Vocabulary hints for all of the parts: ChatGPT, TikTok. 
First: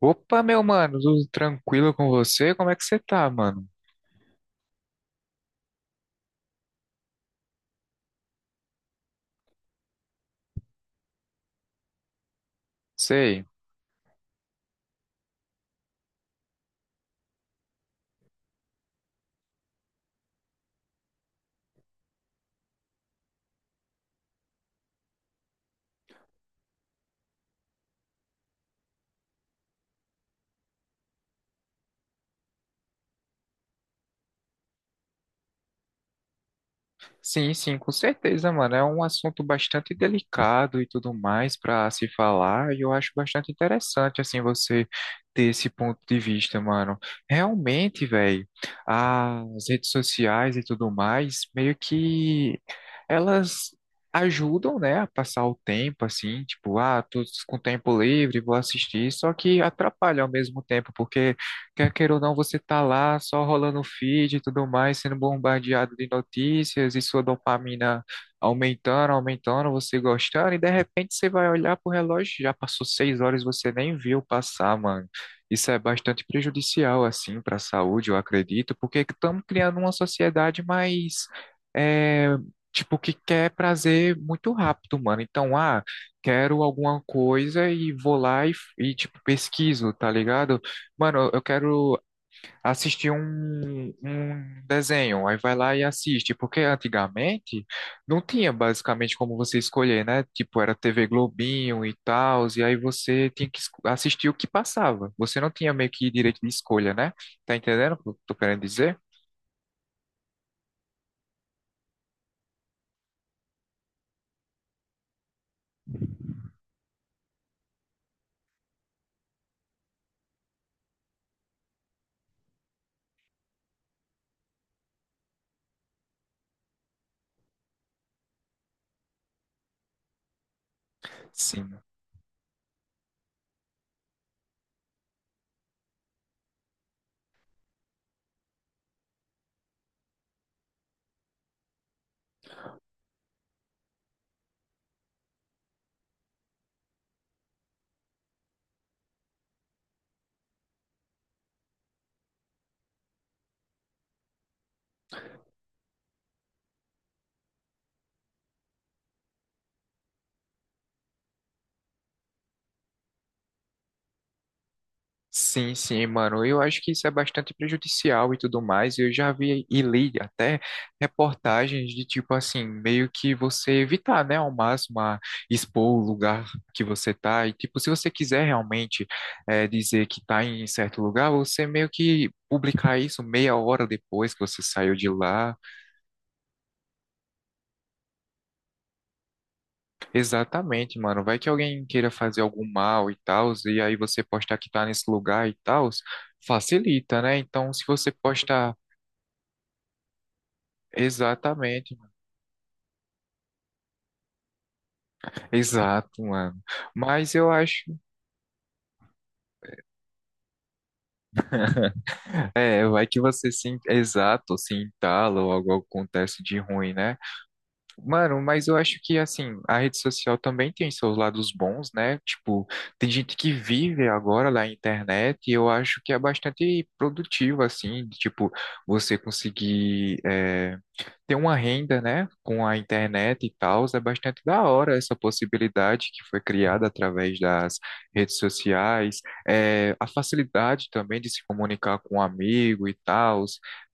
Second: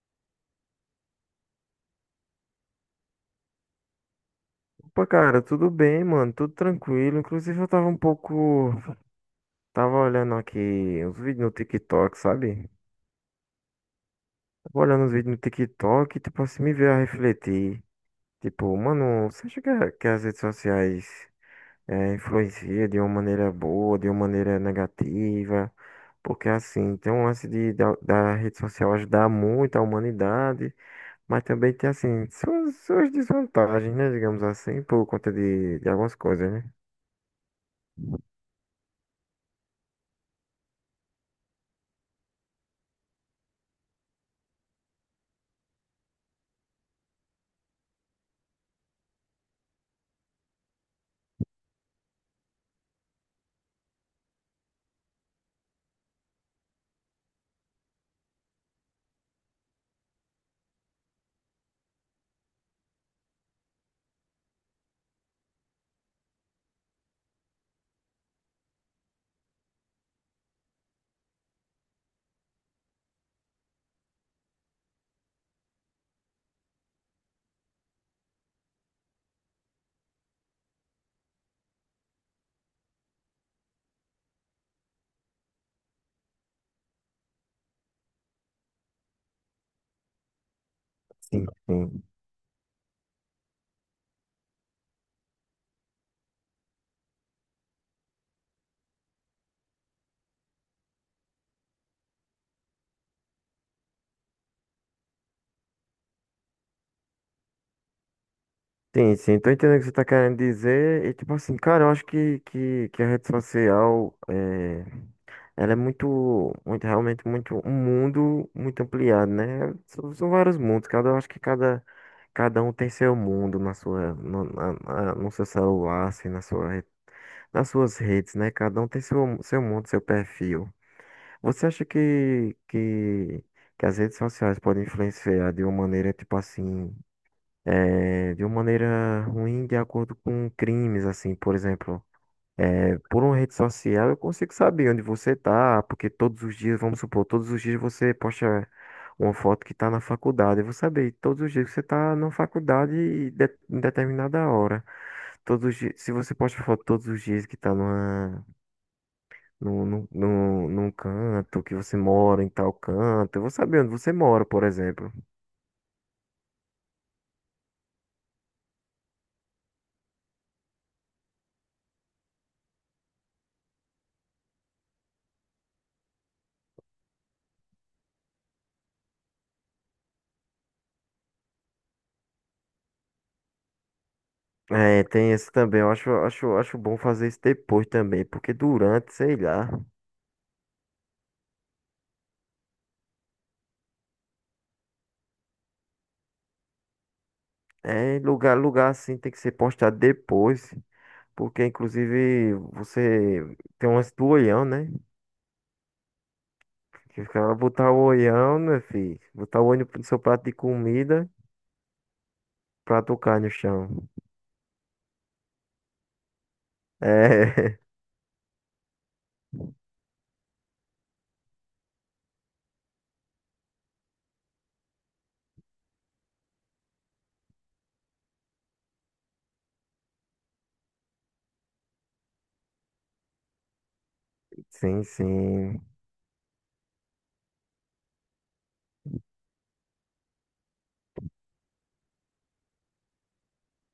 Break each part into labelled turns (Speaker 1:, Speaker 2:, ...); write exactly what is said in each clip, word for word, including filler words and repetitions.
Speaker 1: Opa, meu mano, tudo tranquilo com você? Como é que você tá, mano?
Speaker 2: Pô, cara, tudo bem, mano, tudo tranquilo. Inclusive, eu tava um pouco. Tava olhando aqui os vídeos no TikTok, sabe?
Speaker 1: Sei.
Speaker 2: Tava olhando os vídeos no TikTok e, tipo, assim, me veio a refletir. Tipo, mano, você acha que, a- que as redes sociais é, influenciam de uma maneira boa, de uma maneira negativa? Porque, assim, tem um lance de, da, da rede social ajudar muito a humanidade, mas também tem, assim, suas, suas desvantagens, né? Digamos assim, por conta de, de algumas coisas, né?
Speaker 1: Sim, sim, com certeza, mano. É um assunto bastante delicado e tudo mais pra se falar, e eu acho bastante interessante, assim, você ter esse ponto de vista, mano. Realmente, velho, as redes sociais e tudo mais, meio que elas ajudam, né, a passar o tempo, assim, tipo, ah, tô com tempo livre, vou assistir, só que atrapalha ao mesmo tempo, porque quer queira ou não, você tá lá só rolando o feed e tudo mais, sendo bombardeado de notícias e sua dopamina aumentando, aumentando, você gostando, e de repente você vai olhar pro relógio, já passou seis horas e você nem viu passar, mano. Isso é bastante prejudicial, assim, para a saúde, eu acredito, porque estamos criando uma sociedade mais, é, tipo, que quer prazer muito rápido, mano. Então, ah, quero alguma coisa e vou lá e, e tipo, pesquiso, tá ligado? Mano, eu
Speaker 2: Sim,
Speaker 1: quero
Speaker 2: sim.
Speaker 1: assistir um, um desenho. Aí vai lá e assiste. Porque antigamente não tinha basicamente como você escolher, né? Tipo, era T V Globinho e tal. E aí você tinha que esco- assistir o que passava. Você não tinha meio que direito de escolha, né? Tá entendendo o que eu tô querendo dizer?
Speaker 2: Sim, sim, tô entendendo o que você tá querendo dizer. E tipo assim, cara, eu acho que, que, que a rede social é, ela é muito, muito, realmente muito, um mundo muito ampliado, né? São, são vários mundos, cada, eu acho que cada, cada um tem seu mundo na sua, no, na- na- no seu celular, assim, na sua, re- nas suas redes, né? Cada um tem seu, seu mundo, seu perfil. Você
Speaker 1: Sim.
Speaker 2: acha que, que, que as redes sociais podem influenciar de uma maneira, tipo assim, eh, de uma maneira ruim de acordo com crimes, assim, por exemplo. eh, por uma rede social eu consigo saber onde você tá, porque todos os dias, vamos supor, todos os dias você posta uma foto que tá na faculdade. Eu vou saber todos os dias que você tá na faculdade e de- em determinada hora. Todos os dias, se você posta foto todos os dias que tá numa, num, num, num num canto, que você mora em tal canto, eu vou saber onde você mora, por exemplo.
Speaker 1: Sim, sim, mano. Eu acho que isso é bastante prejudicial e tudo mais. Eu já vi e li até reportagens de tipo assim, meio que você evitar, né, ao máximo a expor o lugar que você tá. E tipo, se você quiser realmente eh, dizer que tá em certo lugar, você meio que publicar isso meia hora depois que você saiu
Speaker 2: É,
Speaker 1: de
Speaker 2: tem esse
Speaker 1: lá.
Speaker 2: também. Eu acho, acho, acho bom fazer isso depois também, porque durante, sei lá,
Speaker 1: Exatamente, mano. Vai que alguém queira fazer algum mal e tal, e aí você postar que tá nesse lugar e tal facilita, né? Então, se você
Speaker 2: é lugar,
Speaker 1: posta
Speaker 2: lugar assim tem que ser postado depois, porque
Speaker 1: exatamente, mano.
Speaker 2: inclusive você tem um lance do olhão, né?
Speaker 1: Exato, mano.
Speaker 2: Que o
Speaker 1: Mas eu
Speaker 2: cara
Speaker 1: acho,
Speaker 2: botar o olhão, né, filho? Botar o olho no seu prato de comida
Speaker 1: é,
Speaker 2: pra
Speaker 1: vai que
Speaker 2: tocar
Speaker 1: você
Speaker 2: no
Speaker 1: se, en-
Speaker 2: chão.
Speaker 1: exato, se entala ou algo acontece de ruim, né?
Speaker 2: É,
Speaker 1: Mano, mas eu acho que assim, a rede social também tem seus lados bons, né? Tipo, tem gente que vive agora na internet e eu acho que é bastante produtivo, assim, de, tipo, você conseguir é, ter uma renda, né, com a internet e tal, é bastante da hora
Speaker 2: sim,
Speaker 1: essa
Speaker 2: sim,
Speaker 1: possibilidade que foi criada através das redes sociais, é, a facilidade também de se comunicar com um amigo e tal,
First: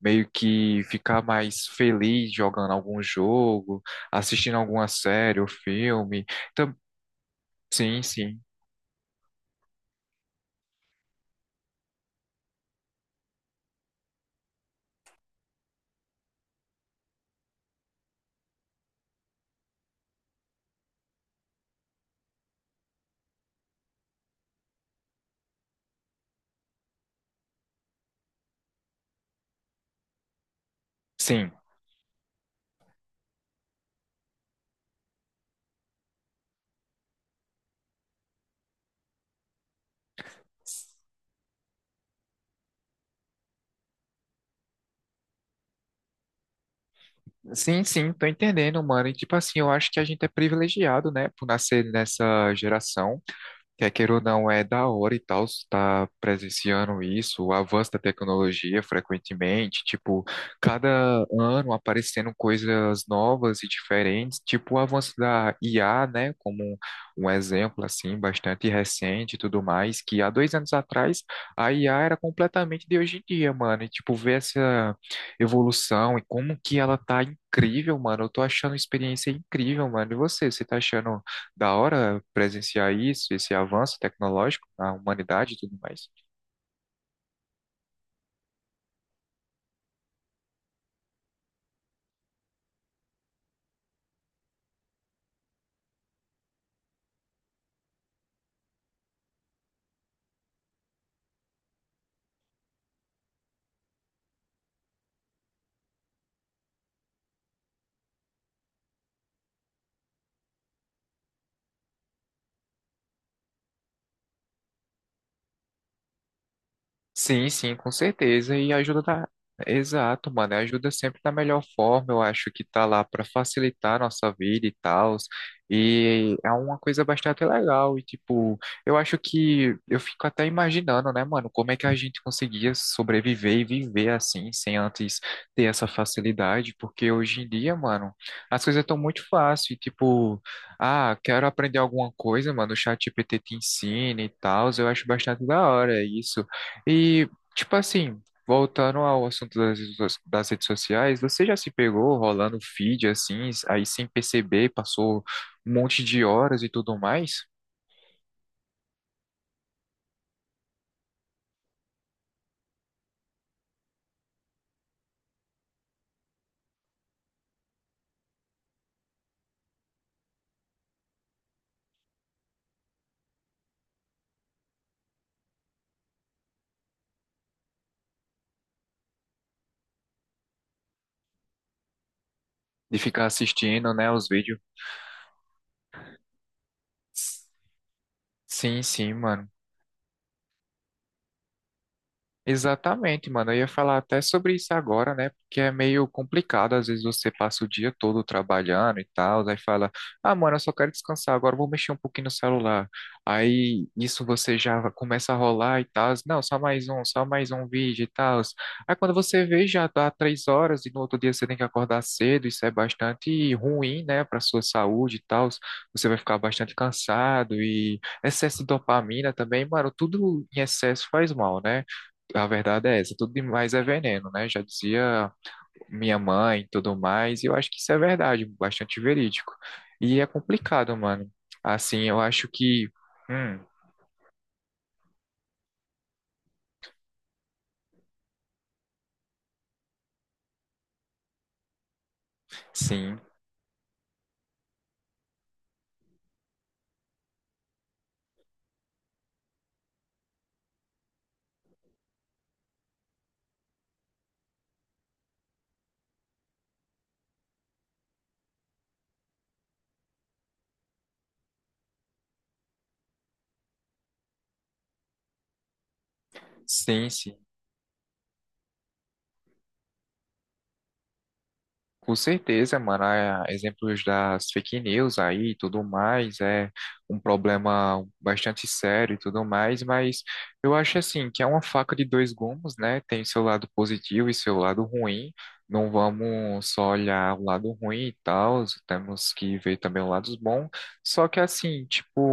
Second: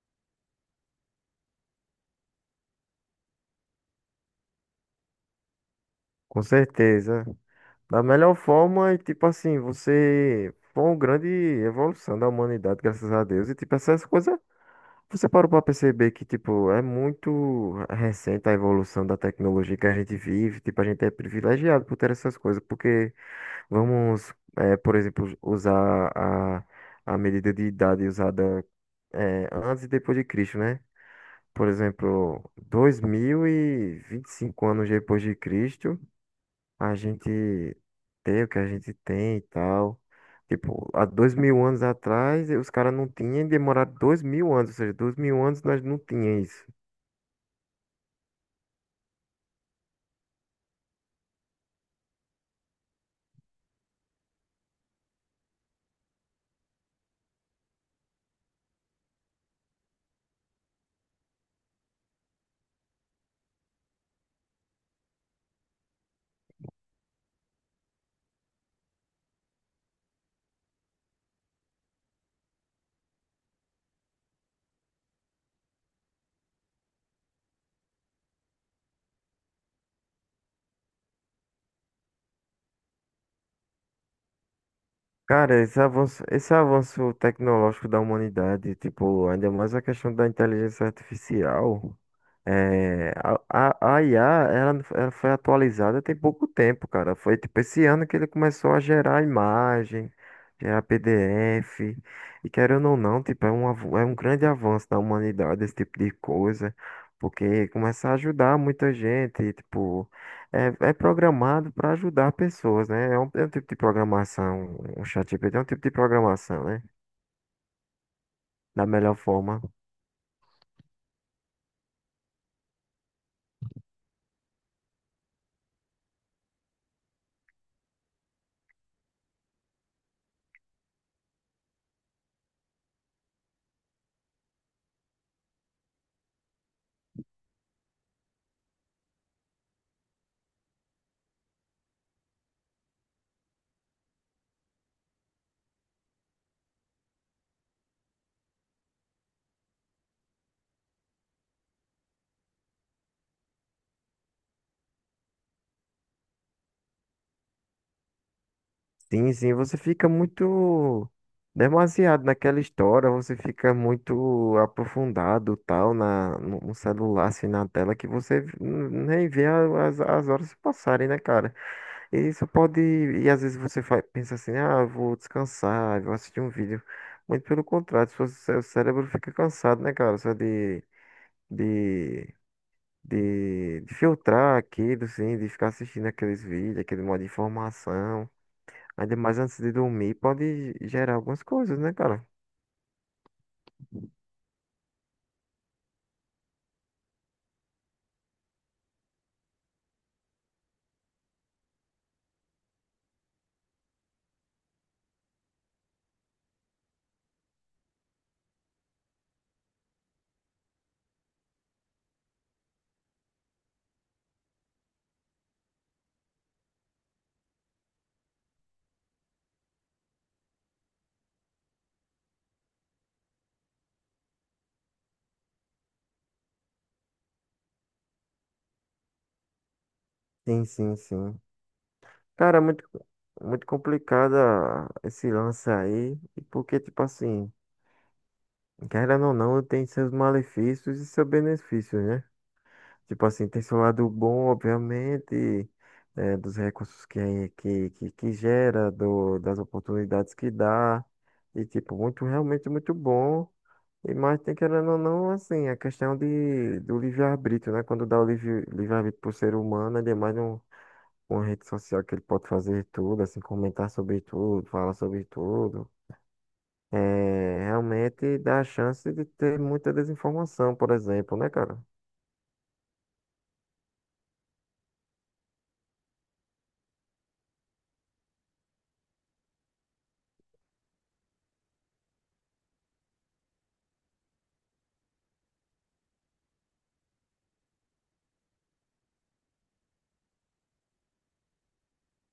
Speaker 1: meio que ficar mais feliz jogando algum jogo, assistindo alguma série ou filme.
Speaker 2: com
Speaker 1: Então,
Speaker 2: certeza.
Speaker 1: sim,
Speaker 2: Da melhor
Speaker 1: sim,
Speaker 2: forma, e tipo assim, você foi uma grande evolução da humanidade, graças a Deus, e tipo essas coisas. Você parou para perceber que, tipo, é muito recente a evolução da tecnologia que a gente vive. Tipo, a gente é privilegiado por ter essas coisas, porque vamos, eh, por exemplo, usar a, a medida de idade usada, eh, antes e depois de Cristo, né?
Speaker 1: sim.
Speaker 2: Por exemplo, dois mil e e vinte e cinco anos depois de Cristo a gente ter o que a gente tem e tal. Tipo, há dois mil anos atrás, eh, os caras não tinham e demoraram dois mil anos, ou seja, dois mil anos nós não tínhamos isso.
Speaker 1: Sim, sim, tô entendendo, mano. E tipo assim, eu acho que a gente é privilegiado, né, por nascer nessa geração. Quer queira ou não, é da hora e tal, está presenciando isso, o avanço da tecnologia frequentemente, tipo, cada ano aparecendo coisas novas e diferentes, tipo o avanço da I A, né, como um exemplo, assim, bastante recente e tudo mais, que há dois anos atrás a I A era completamente de hoje em dia, mano, e, tipo, ver essa evolução e como que ela tá incrível, mano, eu tô achando uma experiência incrível, mano, e você, você tá achando da hora presenciar isso, esse avanço tecnológico na humanidade e
Speaker 2: Cara,
Speaker 1: tudo
Speaker 2: esse
Speaker 1: mais.
Speaker 2: avanço, esse avanço tecnológico da humanidade, tipo, ainda mais a questão da inteligência artificial. É, a, a, a I A, ela, ela foi atualizada tem pouco tempo, cara. Foi tipo esse ano que ele começou a gerar imagem, gerar P D F. E querendo ou não, tipo, é um, avu- é um grande avanço da humanidade esse tipo de coisa. Porque começa a ajudar muita gente, e, tipo, é, é programado para ajudar pessoas, né? É um, é um tipo de programação, um ChatGPT é um tipo de programação, né?
Speaker 1: Sim, sim, com certeza. E
Speaker 2: Da
Speaker 1: ajuda
Speaker 2: melhor
Speaker 1: da...
Speaker 2: forma.
Speaker 1: Exato, mano. Ajuda sempre da melhor forma. Eu acho que tá lá para facilitar a nossa vida e tal. E é uma coisa bastante legal. E, tipo, eu acho que eu fico até imaginando, né, mano, como é que a gente conseguia sobreviver e viver assim, sem antes ter essa facilidade. Porque hoje em dia, mano, as coisas estão muito fáceis. Tipo, ah, quero aprender alguma coisa, mano. O ChatGPT te ensina e tal. Eu acho bastante da hora isso. E, tipo assim, voltando ao assunto das, redes so- das redes sociais, você já se pegou rolando feed assim, aí sem perceber, passou um monte de horas e tudo mais,
Speaker 2: Sim, sim, você fica muito demasiado naquela história, você fica muito aprofundado tal na no no celular, assim, na tela que você n- nem vê a- as, as horas passarem, né, cara? E isso pode e às vezes você fa- pensa assim, ah, eu vou descansar, vou assistir um vídeo. Muito pelo contrário, seu, seu cérebro fica cansado, né, cara? Só de de
Speaker 1: de ficar
Speaker 2: de, de
Speaker 1: assistindo, né, os
Speaker 2: filtrar
Speaker 1: vídeos?
Speaker 2: aquilo, assim, de ficar assistindo aqueles vídeos, aquele modo de
Speaker 1: S-
Speaker 2: informação.
Speaker 1: Sim, sim,
Speaker 2: Ainda mais
Speaker 1: mano.
Speaker 2: antes de dormir, pode gerar algumas coisas, né, cara?
Speaker 1: Exatamente, mano. Eu ia falar até sobre isso agora, né? Porque é meio complicado. Às vezes você passa o dia todo trabalhando e tal, aí fala: ah, mano, eu só quero descansar, agora eu vou mexer um pouquinho no celular. Aí isso você já começa a rolar e tal. Não, só mais um, só mais um vídeo e tal. Aí quando você vê, já dá três horas e no outro dia você tem que acordar cedo. Isso é bastante ruim, né, para sua saúde e tal. Você vai ficar bastante cansado e excesso de dopamina também, mano. Tudo em excesso faz mal, né? A verdade é essa, tudo demais é veneno, né? Já dizia minha mãe e tudo mais, e eu acho que isso é verdade, bastante verídico. E é
Speaker 2: Sim,
Speaker 1: complicado,
Speaker 2: sim,
Speaker 1: mano.
Speaker 2: sim.
Speaker 1: Assim, eu acho
Speaker 2: Cara, é muito,
Speaker 1: que. Hum,
Speaker 2: muito complicada esse lance aí. E porque, tipo assim, querendo ou não, tem seus malefícios e seus benefícios, né?
Speaker 1: sim,
Speaker 2: Tipo assim, tem seu lado bom, obviamente, eh, dos recursos que, que, que, que gera, do, das oportunidades que dá. E, tipo, muito, realmente muito bom. E mais tem querendo ou não, assim, a questão de, do livre-arbítrio, né? Quando dá o livre- livre-arbítrio pro ser humano, é demais um, uma rede social que ele pode fazer tudo, assim, comentar sobre tudo, falar sobre tudo.
Speaker 1: sim, sim.
Speaker 2: É, realmente dá a chance de ter muita desinformação, por exemplo, né, cara?
Speaker 1: Com certeza, mano. Ah, é, exemplos das fake news aí e tudo mais é um problema bastante sério e tudo mais, mas eu acho assim que é uma faca de dois gumes, né? Tem seu lado positivo e seu lado ruim. Não vamos só olhar o lado ruim e tal, temos que ver também o lado bom. Só que assim,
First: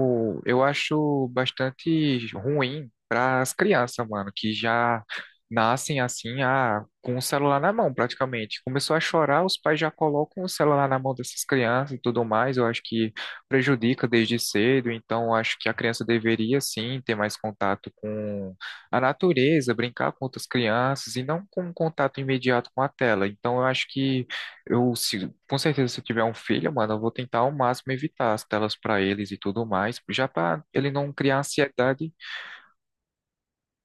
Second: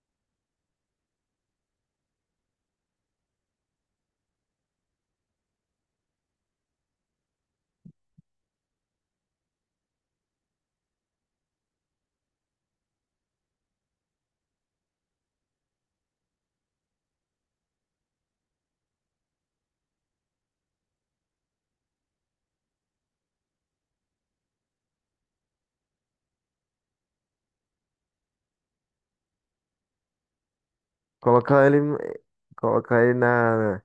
Speaker 1: tipo, eu acho bastante ruim para as crianças, mano, que já nascem assim, ah, com o celular na mão, praticamente. Começou a chorar, os pais já colocam o celular na mão dessas crianças e tudo mais. Eu acho que prejudica desde cedo, então eu acho que a criança deveria sim ter mais contato com a natureza, brincar com outras crianças e não com um contato imediato com a tela. Então eu acho que eu se- com certeza, se eu tiver um filho, mano, eu vou tentar ao máximo evitar as telas pra eles e tudo mais, já pra ele não criar
Speaker 2: Colocar ele,
Speaker 1: ansiedade.
Speaker 2: colocar ele na,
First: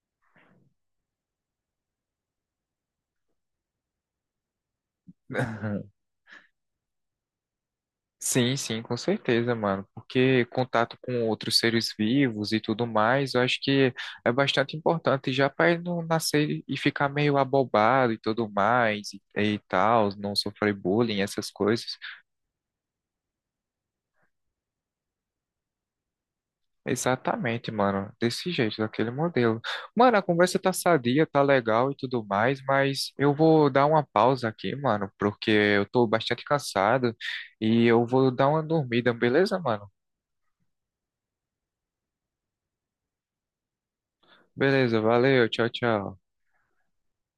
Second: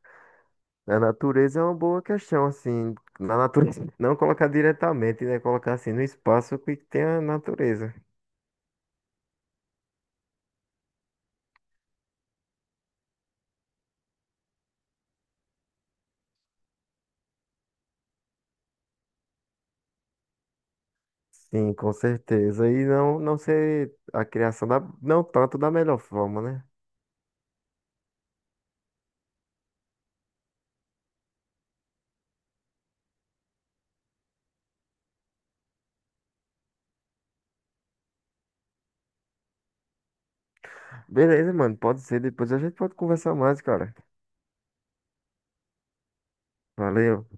Speaker 2: na natureza é uma boa questão, assim. Na natureza, não colocar diretamente, né? Colocar assim no espaço que tem a natureza.
Speaker 1: Sim, sim, com certeza, mano, porque contato com outros seres vivos e tudo mais, eu acho que é bastante importante já pra ele não nascer e ficar meio abobado e tudo mais e, e tal, não sofrer bullying, essas
Speaker 2: Sim, com
Speaker 1: coisas.
Speaker 2: certeza. E não, não ser a criação da, não tanto da melhor forma, né?
Speaker 1: Exatamente, mano. Desse jeito, daquele modelo. Mano, a conversa tá sadia, tá legal e tudo mais, mas eu vou dar uma pausa aqui, mano, porque eu tô bastante cansado e eu vou dar uma dormida, beleza, mano?
Speaker 2: Beleza, mano, pode ser. Depois a gente pode conversar mais, cara.
Speaker 1: Beleza, valeu, tchau, tchau.
Speaker 2: Valeu.